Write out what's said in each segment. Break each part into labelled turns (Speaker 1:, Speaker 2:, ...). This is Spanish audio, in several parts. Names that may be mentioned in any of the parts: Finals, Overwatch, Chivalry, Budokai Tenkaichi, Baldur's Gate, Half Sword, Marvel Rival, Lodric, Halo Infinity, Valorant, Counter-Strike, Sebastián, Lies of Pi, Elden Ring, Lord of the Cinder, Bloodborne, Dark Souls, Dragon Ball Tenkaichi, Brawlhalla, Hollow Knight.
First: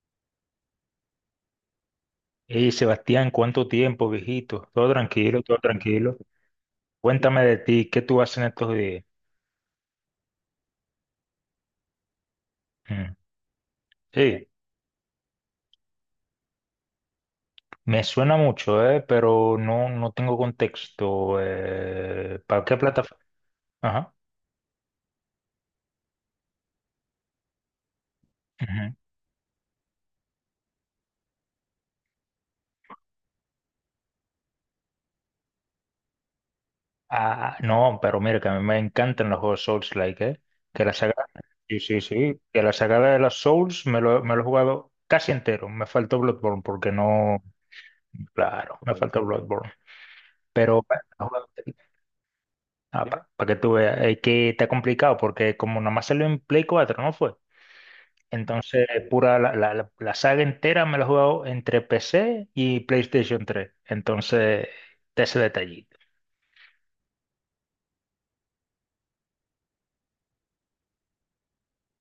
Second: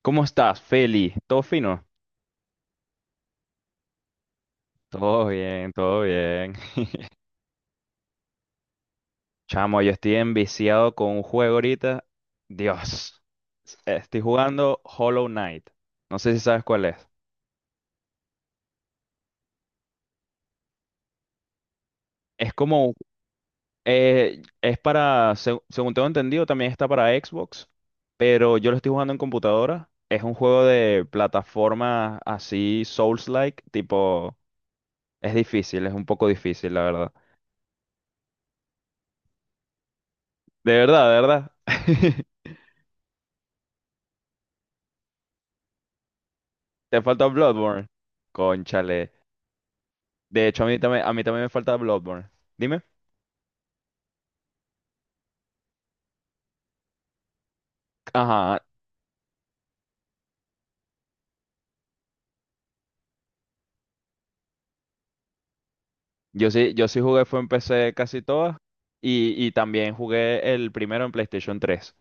Speaker 1: ¿Cómo estás, Feli? ¿Todo fino?
Speaker 2: Hey, Sebastián, ¿cuánto tiempo, viejito? Todo
Speaker 1: Todo
Speaker 2: tranquilo, todo
Speaker 1: bien, todo
Speaker 2: tranquilo.
Speaker 1: bien.
Speaker 2: Cuéntame de ti, ¿qué tú haces en estos días?
Speaker 1: Chamo, yo estoy enviciado con un juego ahorita.
Speaker 2: Mm.
Speaker 1: Dios. Estoy
Speaker 2: Sí,
Speaker 1: jugando Hollow Knight. No sé si sabes cuál es.
Speaker 2: me suena mucho, pero no, no tengo contexto.
Speaker 1: Es
Speaker 2: ¿Para qué
Speaker 1: como,
Speaker 2: plataforma? Ajá.
Speaker 1: es para, según tengo entendido, también está para Xbox, pero yo lo estoy
Speaker 2: Ujú.
Speaker 1: jugando en computadora. Es un juego de plataforma así, Souls-like, tipo, es difícil, es un poco difícil, la verdad.
Speaker 2: Ah, no, pero mira, que a mí me encantan los juegos Souls-like.
Speaker 1: De
Speaker 2: Que la
Speaker 1: verdad, de
Speaker 2: saga,
Speaker 1: verdad.
Speaker 2: sí, sí, sí, que la saga de los Souls me lo he jugado casi entero. Me faltó Bloodborne porque
Speaker 1: Te falta
Speaker 2: no,
Speaker 1: Bloodborne.
Speaker 2: claro, me
Speaker 1: Cónchale.
Speaker 2: faltó Bloodborne.
Speaker 1: De hecho,
Speaker 2: Pero,
Speaker 1: a mí también me falta Bloodborne. Dime.
Speaker 2: ah, dime. Para que tú veas, es que está complicado porque como nomás salió en Play 4, ¿no fue?
Speaker 1: Ajá,
Speaker 2: Entonces, pura la saga entera me la he jugado entre PC y PlayStation 3. Entonces, está ese detallito.
Speaker 1: yo sí jugué, fue en PC casi todas. Y también jugué el primero en PlayStation tres.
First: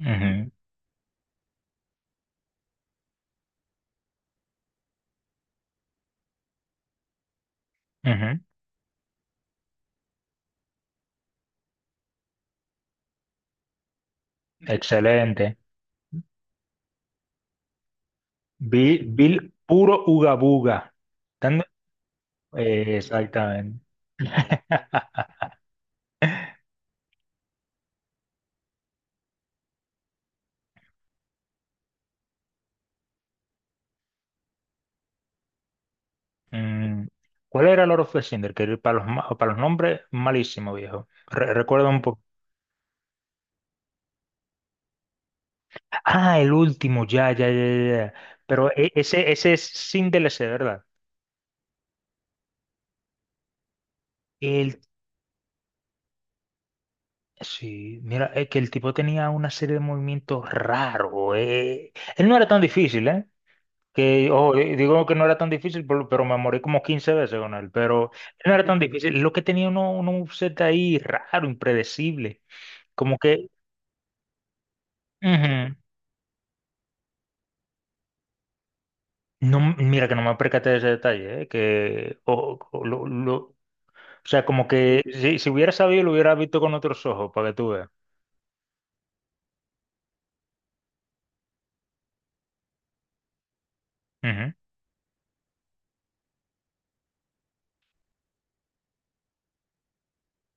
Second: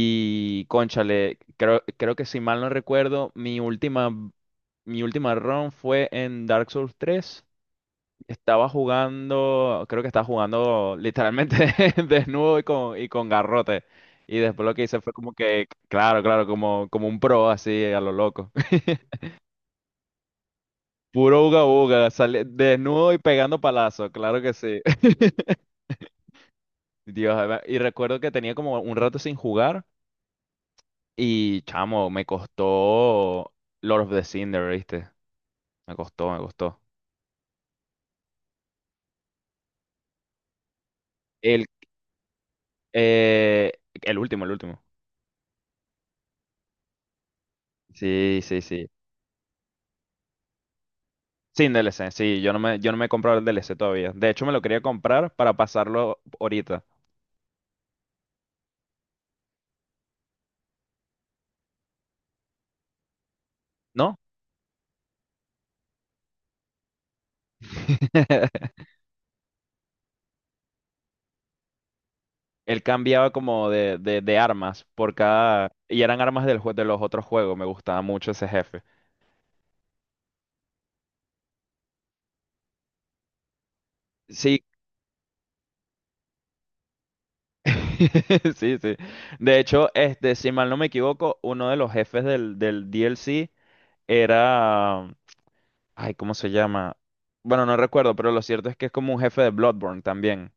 Speaker 2: Ujú,
Speaker 1: cónchale, creo que si mal no recuerdo, mi última run fue en Dark Souls tres.
Speaker 2: ujú.
Speaker 1: Estaba jugando, creo que estaba jugando literalmente desnudo y con garrote. Y después lo que hice fue como
Speaker 2: Excelente.
Speaker 1: que, claro, claro, como, como un pro así a lo loco.
Speaker 2: Bill Bill puro ugabuga.
Speaker 1: Puro uga
Speaker 2: Dando-
Speaker 1: uga, sale desnudo y pegando
Speaker 2: exactamente.
Speaker 1: palazo, claro que sí. Dios, a ver, y recuerdo que tenía como un rato sin jugar y chamo, me costó Lord of the Cinder, ¿viste? Me costó, me costó.
Speaker 2: Mm, ¿cuál era el Lord of the Cinder? Que para los nombres, malísimo, viejo. Re-
Speaker 1: El,
Speaker 2: recuerda un poco.
Speaker 1: eh, el último, el último.
Speaker 2: Ah, el último, ya, ya, ya, ya. Ya.
Speaker 1: Sí, sí,
Speaker 2: Pero
Speaker 1: sí.
Speaker 2: ese es sin DLC, ¿verdad?
Speaker 1: Sin D L C, sí, yo no me he comprado el D L C todavía. De hecho, me lo quería
Speaker 2: El,
Speaker 1: comprar para pasarlo ahorita,
Speaker 2: sí, mira, es que el tipo tenía una serie de movimientos raros. Él no era tan difícil, ¿eh?
Speaker 1: ¿no?
Speaker 2: Que, ojo, digo que no era tan difícil, pero me morí como 15 veces con él. Pero él no era tan difícil. Lo que tenía uno un set ahí raro, impredecible.
Speaker 1: Él
Speaker 2: Como
Speaker 1: cambiaba
Speaker 2: que.
Speaker 1: como de armas por cada...
Speaker 2: Ujú.
Speaker 1: Y eran armas de los otros juegos. Me gustaba mucho ese jefe.
Speaker 2: No, mira que no me percaté de ese detalle, ¿eh? Que o- lo- O sea,
Speaker 1: Sí,
Speaker 2: como que si, si hubiera sabido, lo hubiera visto con otros ojos, para que tú veas.
Speaker 1: sí, sí. De hecho, este, si mal no me equivoco, uno de los jefes del D L C
Speaker 2: Ujú.
Speaker 1: era... Ay, ¿cómo se llama? Bueno, no recuerdo, pero lo cierto es que es como un jefe de Bloodborne también.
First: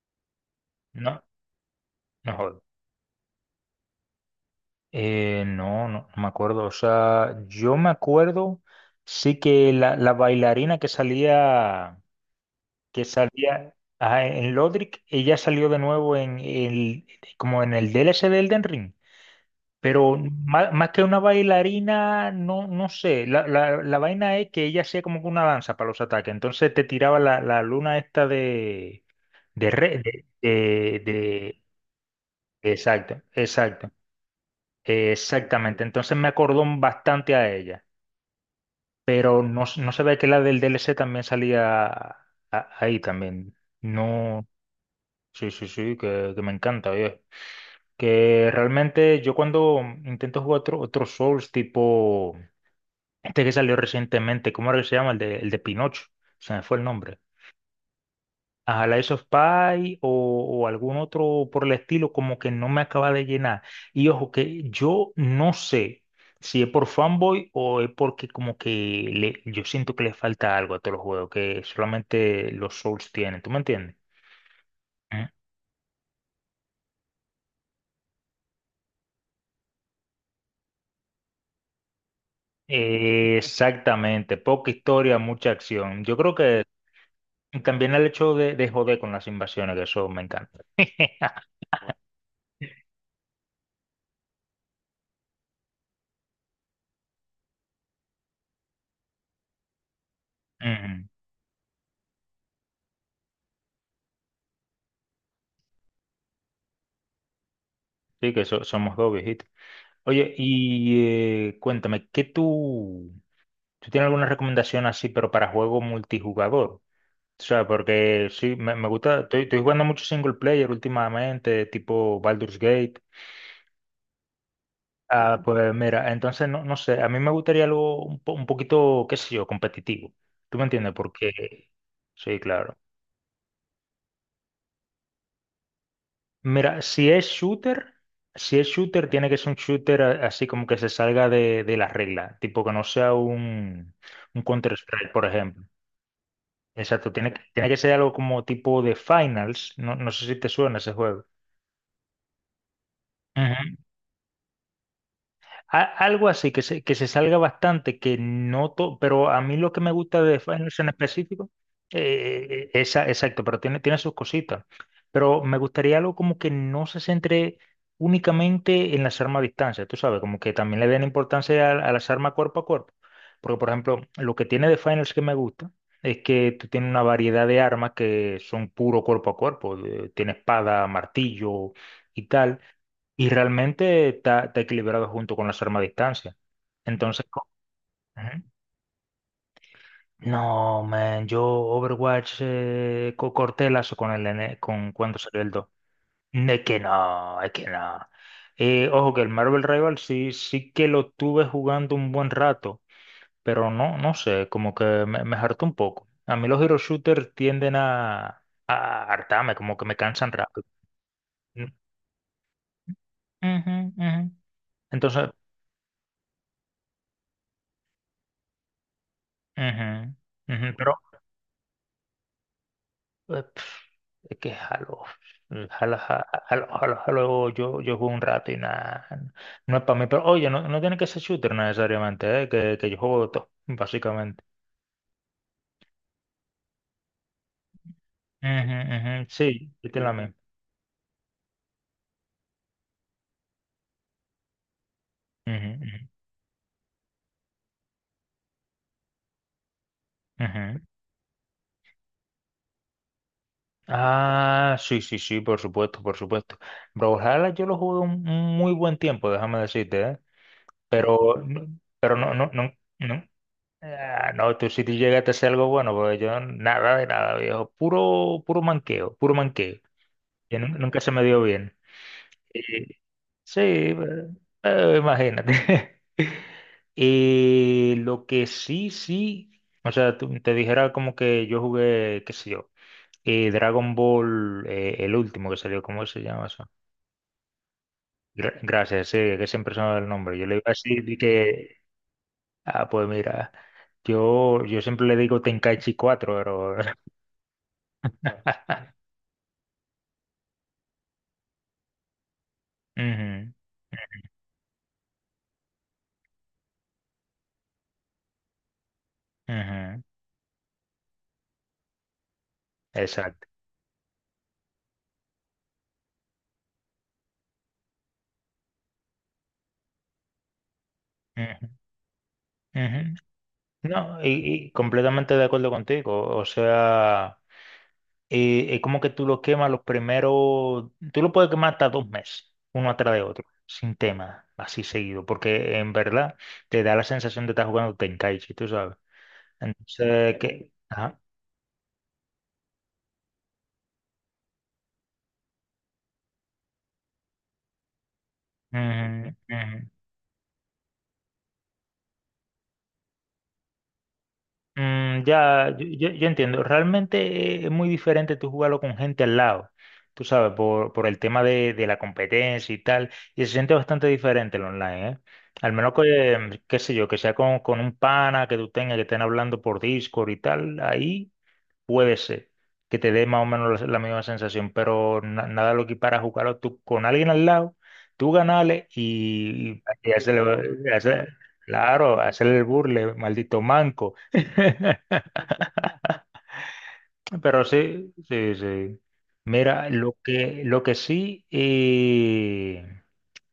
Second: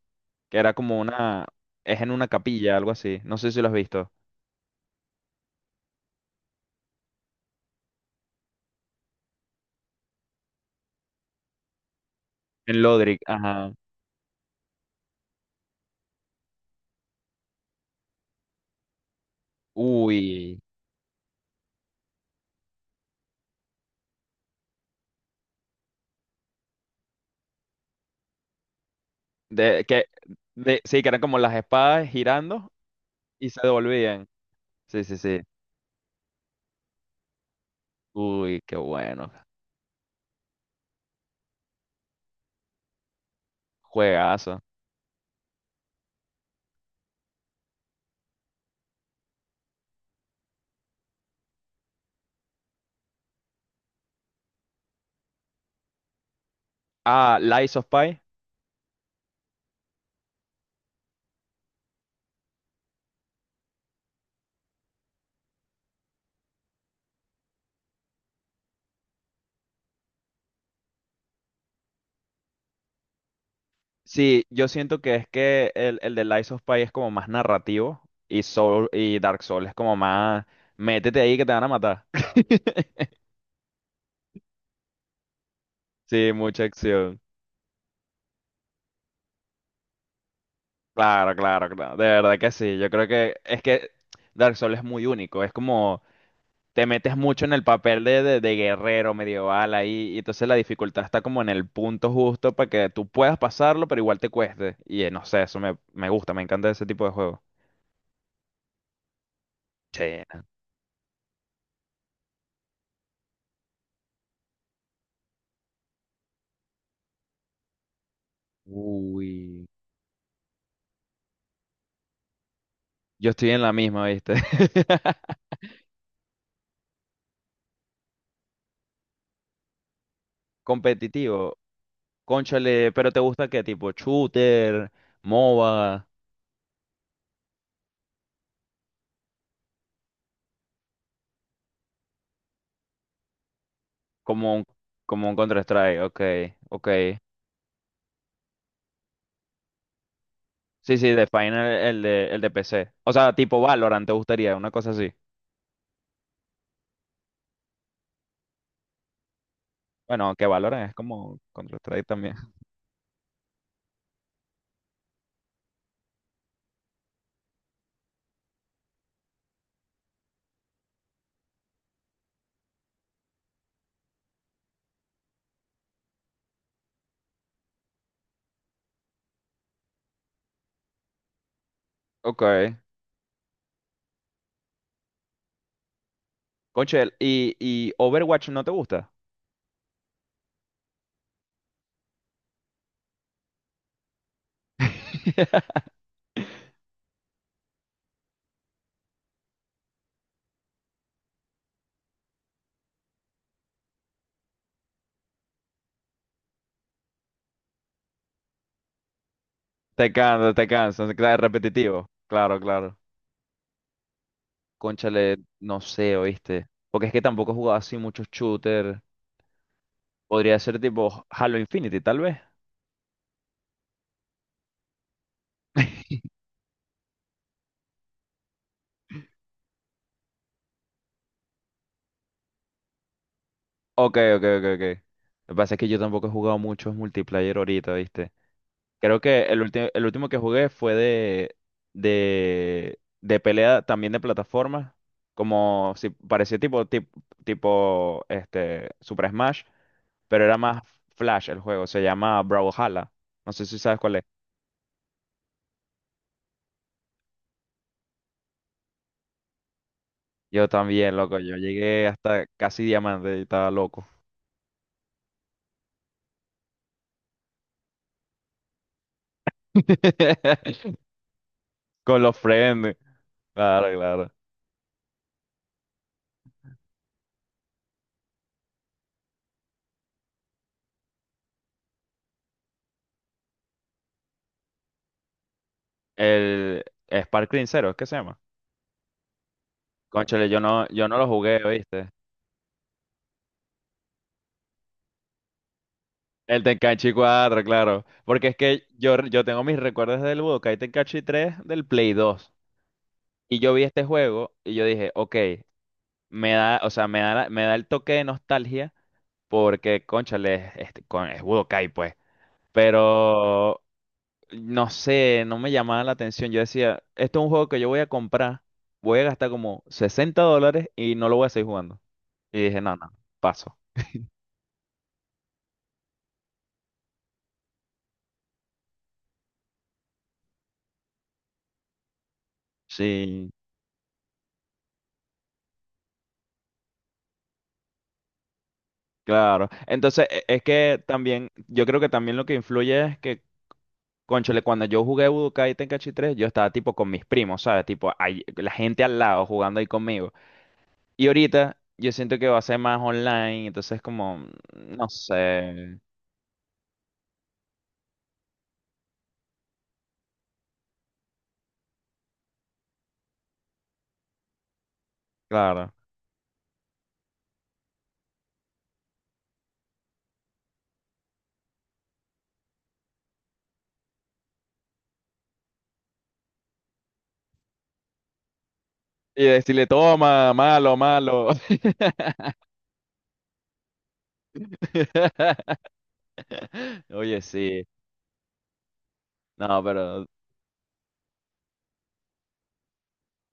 Speaker 1: Que era como
Speaker 2: No,
Speaker 1: una... Es en una
Speaker 2: no jodas.
Speaker 1: capilla, algo así. No sé si lo has visto.
Speaker 2: No, no, no me acuerdo. O sea, yo me acuerdo, sí que la bailarina
Speaker 1: En
Speaker 2: que
Speaker 1: Lodric, ajá.
Speaker 2: salía ajá, en Lodric, ella salió de nuevo como en el DLC de Elden Ring. Pero
Speaker 1: Uy.
Speaker 2: más, más que una bailarina, no, no sé. La vaina es que ella hacía como que una danza para los ataques. Entonces te tiraba la luna esta de De,
Speaker 1: De,
Speaker 2: re-
Speaker 1: que,
Speaker 2: de, de-
Speaker 1: sí, que eran como las
Speaker 2: de-
Speaker 1: espadas girando
Speaker 2: exacto,
Speaker 1: y se
Speaker 2: exacto,
Speaker 1: devolvían. Sí, sí, sí.
Speaker 2: exactamente. Entonces me acordó bastante a ella,
Speaker 1: Uy, qué bueno.
Speaker 2: pero no, no sabía que la del DLC también salía ahí también. No,
Speaker 1: Juegazo.
Speaker 2: sí, sí, sí, que me encanta, oye. Que realmente yo cuando intento jugar otro Souls tipo este que salió recientemente, ¿cómo era que se llama? El de Pinocho, se me fue el nombre.
Speaker 1: Ah, Lies of Pi.
Speaker 2: A Lies of Pi o algún otro por el estilo, como que no me acaba de llenar. Y ojo, que yo no sé si es por fanboy o es porque como que yo siento que le falta algo a todos los juegos, que solamente los Souls tienen, ¿tú me entiendes?
Speaker 1: Sí, yo siento que es
Speaker 2: ¿Mm?
Speaker 1: que el de Lies of Pi es como más narrativo y, Soul, y Dark Souls es como más... Métete ahí que te van a matar.
Speaker 2: Exactamente, poca historia, mucha acción. Yo
Speaker 1: Sí,
Speaker 2: creo
Speaker 1: mucha
Speaker 2: que
Speaker 1: acción.
Speaker 2: también el hecho de joder con las invasiones, que eso me encanta.
Speaker 1: Claro, claro, claro. De verdad que sí. Yo creo que es que Dark Souls es muy único. Es como... te metes mucho en el papel de, de guerrero medieval ahí, y entonces la dificultad
Speaker 2: Ujú.
Speaker 1: está como en el punto justo para que tú puedas pasarlo, pero igual te cueste. Y no sé, eso me, me gusta, me encanta ese tipo de juego.
Speaker 2: Sí, que somos dos viejitos.
Speaker 1: Che,
Speaker 2: Oye, y cuéntame, ¿qué tú? ¿Tú tienes alguna recomendación así, pero para juego multijugador? O sea, porque sí, me gusta,
Speaker 1: uy,
Speaker 2: estoy jugando mucho single player últimamente, tipo Baldur's Gate.
Speaker 1: yo estoy en la misma, ¿viste?
Speaker 2: Ah, pues mira, entonces no, no sé, a mí me gustaría algo un poquito, qué sé yo, competitivo. ¿Tú me entiendes?
Speaker 1: Competitivo,
Speaker 2: Porque, sí, claro.
Speaker 1: cónchale, pero ¿te gusta qué tipo? Shooter, MOBA,
Speaker 2: Mira, si es shooter, tiene que ser un shooter así como que se salga de la regla, tipo que no sea un
Speaker 1: como un,
Speaker 2: Counter-Strike, por
Speaker 1: como un
Speaker 2: ejemplo.
Speaker 1: Counter-Strike, ok, ok.
Speaker 2: Exacto, tiene que ser algo como tipo de Finals. No, no sé si te suena ese
Speaker 1: Sí, sí,
Speaker 2: juego.
Speaker 1: de Final, el de PC. O sea, tipo
Speaker 2: Ujú.
Speaker 1: Valorant, ¿te gustaría? Una cosa así.
Speaker 2: Algo así, que se salga bastante, que no todo, pero a mí lo que me gusta
Speaker 1: Bueno,
Speaker 2: de
Speaker 1: que
Speaker 2: Finals
Speaker 1: valoran
Speaker 2: en
Speaker 1: es como
Speaker 2: específico,
Speaker 1: Counter-Strike también.
Speaker 2: esa, exacto, pero tiene sus cositas. Pero me gustaría algo como que no se centre únicamente en las armas a distancia, tú sabes, como que también le den importancia a las armas cuerpo a cuerpo. Porque, por ejemplo, lo que tiene de Finals que me gusta es que tú tienes una variedad de armas que son puro cuerpo a cuerpo, tiene espada, martillo y
Speaker 1: Ok.
Speaker 2: tal y realmente está equilibrado junto con las armas a distancia.
Speaker 1: Conchel,
Speaker 2: Entonces,
Speaker 1: y
Speaker 2: Ujú.
Speaker 1: Overwatch no te gusta?
Speaker 2: No, man, yo Overwatch corté lazo con con cuando salió el dos. Es que no, es que no. Ojo que el Marvel Rival sí, sí que lo tuve jugando un buen rato, pero no, no sé, como que me hartó un poco. A mí los hero shooters tienden a hartarme, como que me cansan
Speaker 1: Te
Speaker 2: rápido.
Speaker 1: cansa, se queda
Speaker 2: Mm.
Speaker 1: repetitivo. Claro, claro.
Speaker 2: Ujú, ujú. Entonces,
Speaker 1: Cónchale, no sé, ¿oíste? Porque es que tampoco he jugado así muchos shooters.
Speaker 2: ujú,
Speaker 1: Podría
Speaker 2: ujú,
Speaker 1: ser tipo Halo Infinity, tal vez.
Speaker 2: pero es que jalo, jalo, jalo, jalo, jalo, yo juego un rato y nada, no es para mí, pero oye, no, no tiene que ser shooter necesariamente, ¿eh? Que yo juego de todo,
Speaker 1: Ok,
Speaker 2: básicamente.
Speaker 1: ok, ok, ok. Lo que pasa es que yo tampoco he jugado muchos multiplayer ahorita, ¿viste?
Speaker 2: Ujú,
Speaker 1: Creo
Speaker 2: ujú.
Speaker 1: que
Speaker 2: Sí, yo
Speaker 1: el
Speaker 2: tengo la
Speaker 1: último
Speaker 2: misma.
Speaker 1: que jugué fue de pelea también de plataformas, como
Speaker 2: Ujú,
Speaker 1: si parecía tipo, tipo, este Super Smash, pero
Speaker 2: ujú,
Speaker 1: era más
Speaker 2: ujú.
Speaker 1: Flash el juego, se llama Brawlhalla. No sé si sabes cuál es.
Speaker 2: Ah, sí, sí, sí, por supuesto, por supuesto. Brawlhalla yo lo jugué un muy buen tiempo, déjame decirte, ¿eh?
Speaker 1: Yo también,
Speaker 2: Pero,
Speaker 1: loco, yo
Speaker 2: no-
Speaker 1: llegué
Speaker 2: pero no,
Speaker 1: hasta
Speaker 2: no, no,
Speaker 1: casi
Speaker 2: no.
Speaker 1: diamante y estaba loco.
Speaker 2: Ah, no, tú si tú llegaste a hacer algo bueno, porque yo nada de nada, viejo. Puro, puro manqueo, puro manqueo. Que nun- nunca se me dio bien.
Speaker 1: Con los
Speaker 2: Y-
Speaker 1: friends.
Speaker 2: sí,
Speaker 1: Claro, claro.
Speaker 2: imagínate. Y lo que sí, sí, o sea, te dijera como que yo jugué, qué sé yo, y Dragon Ball, el último que salió, ¿cómo se llama eso?
Speaker 1: El Sparkling Zero, ¿es que se llama?
Speaker 2: Gracias, sí, que siempre se me va el nombre. Yo
Speaker 1: Cónchale,
Speaker 2: le
Speaker 1: yo
Speaker 2: iba a
Speaker 1: no,
Speaker 2: decir
Speaker 1: yo no
Speaker 2: de
Speaker 1: lo jugué,
Speaker 2: que,
Speaker 1: ¿viste?
Speaker 2: ah, pues mira, yo siempre le digo Tenkaichi 4
Speaker 1: El
Speaker 2: pero.
Speaker 1: Tenkaichi 4, claro. Porque es que yo tengo mis recuerdos del Budokai Tenkaichi 3 del Play 2.
Speaker 2: Ujú,
Speaker 1: Y yo vi este juego y yo dije, ok, me da, o sea, me da, me da el toque de nostalgia
Speaker 2: ujú,
Speaker 1: porque, cónchale, es, este, es Budokai, pues.
Speaker 2: exacto.
Speaker 1: Pero, no sé, no me llamaba la atención. Yo decía, esto es un juego que yo voy a comprar, voy a gastar como $60 y no lo voy a seguir
Speaker 2: Ujú,
Speaker 1: jugando. Y dije, no, no,
Speaker 2: ujú.
Speaker 1: paso.
Speaker 2: No, y completamente de acuerdo contigo. O sea, es como que tú lo quemas los primeros, tú lo puedes quemar hasta 2 meses, uno atrás de otro,
Speaker 1: Sí.
Speaker 2: sin tema, así seguido, porque en verdad te da la sensación de estar jugando Tenkaichi, tú sabes.
Speaker 1: Claro, entonces
Speaker 2: Entonces,
Speaker 1: es
Speaker 2: que.
Speaker 1: que
Speaker 2: Ajá.
Speaker 1: también, yo creo que también lo que influye es que, cónchale, cuando yo jugué Budokai Tenkaichi 3, yo estaba tipo con mis primos, ¿sabes? Tipo, ahí- la gente al
Speaker 2: Ujú,
Speaker 1: lado jugando ahí
Speaker 2: ujú.
Speaker 1: conmigo. Y ahorita yo siento que va a ser más online, entonces como, no
Speaker 2: Mm, ya, yo,
Speaker 1: sé,
Speaker 2: yo- yo entiendo. Realmente es muy diferente tú jugarlo con gente al lado, tú sabes, por el tema de la competencia y tal. Y se siente bastante diferente el online, ¿eh? Al
Speaker 1: claro.
Speaker 2: menos que, qué sé yo, que sea con un pana, que tú tengas, que estén hablando por Discord y tal. Ahí puede ser que te dé más o menos la misma sensación, pero nada lo equipara a jugarlo tú con alguien al lado, tú ganarle
Speaker 1: Y
Speaker 2: y,
Speaker 1: decirle,
Speaker 2: y
Speaker 1: toma,
Speaker 2: hacerle,
Speaker 1: malo, malo.
Speaker 2: claro, hacerle el burle, maldito manco.
Speaker 1: Oye,
Speaker 2: Pero
Speaker 1: sí,
Speaker 2: sí, sí, sí.
Speaker 1: no,
Speaker 2: Mira, lo
Speaker 1: pero,
Speaker 2: que, lo que sí,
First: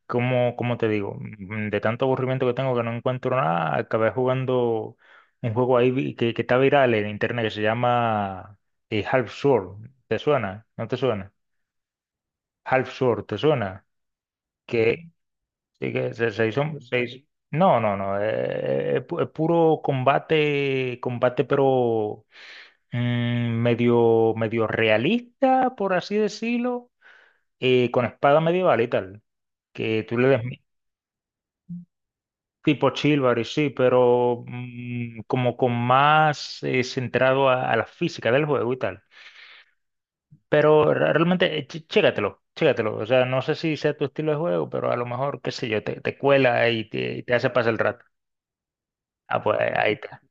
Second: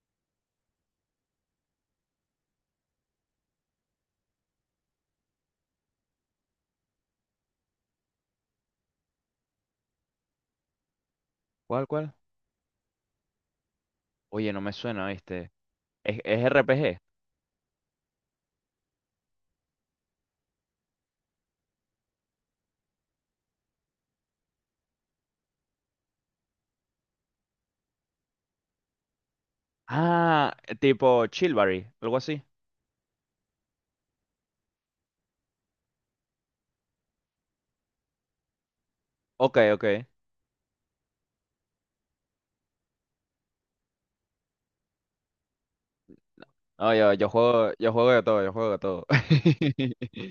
Speaker 2: como te digo, de tanto aburrimiento que tengo que no encuentro nada, acabé jugando un juego ahí que está viral en internet que se llama Half Sword. ¿Te suena? ¿No te suena?
Speaker 1: ¿cuál, cuál?
Speaker 2: Half Sword, ¿te suena?
Speaker 1: Oye, no me suena,
Speaker 2: Que,
Speaker 1: ¿viste?
Speaker 2: sí, que se,
Speaker 1: Es
Speaker 2: se hizo,
Speaker 1: RPG?
Speaker 2: se hizo- No, no, no. Es puro combate, combate, pero medio, medio realista, por así decirlo, con espada medieval y tal. Que tú le des.
Speaker 1: Ah, tipo Chilbury, algo así.
Speaker 2: Tipo Chivalry, sí, pero como con más centrado a la física del juego y tal.
Speaker 1: Ok, ok.
Speaker 2: Pero realmente, chécatelo, chécatelo. O sea, no sé si sea tu estilo de juego, pero a lo mejor, qué sé yo, te cuela y
Speaker 1: No, yo,
Speaker 2: te, y te hace pasar el
Speaker 1: yo
Speaker 2: rato.
Speaker 1: juego de todo, yo juego de todo.
Speaker 2: Ah, pues ahí está.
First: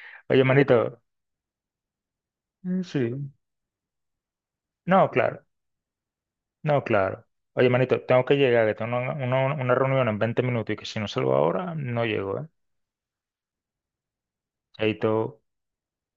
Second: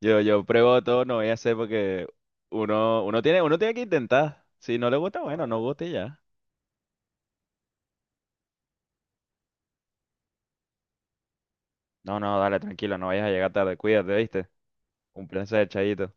Speaker 1: Yo
Speaker 2: Oye,
Speaker 1: pruebo de
Speaker 2: manito,
Speaker 1: todo, no voy a hacer porque
Speaker 2: mm,
Speaker 1: uno,
Speaker 2: sí.
Speaker 1: uno tiene que intentar. Si no le
Speaker 2: No,
Speaker 1: gusta, bueno,
Speaker 2: claro,
Speaker 1: no gusta y ya.
Speaker 2: no, claro. Oye, manito, tengo que llegar, que tengo una reunión en 20 minutos y que si no salgo ahora, no
Speaker 1: No, no,
Speaker 2: llego, ¿eh?
Speaker 1: dale, tranquilo, no vayas a llegar tarde, cuídate, ¿viste?
Speaker 2: Ahí
Speaker 1: Un
Speaker 2: todo.
Speaker 1: placer, chayito.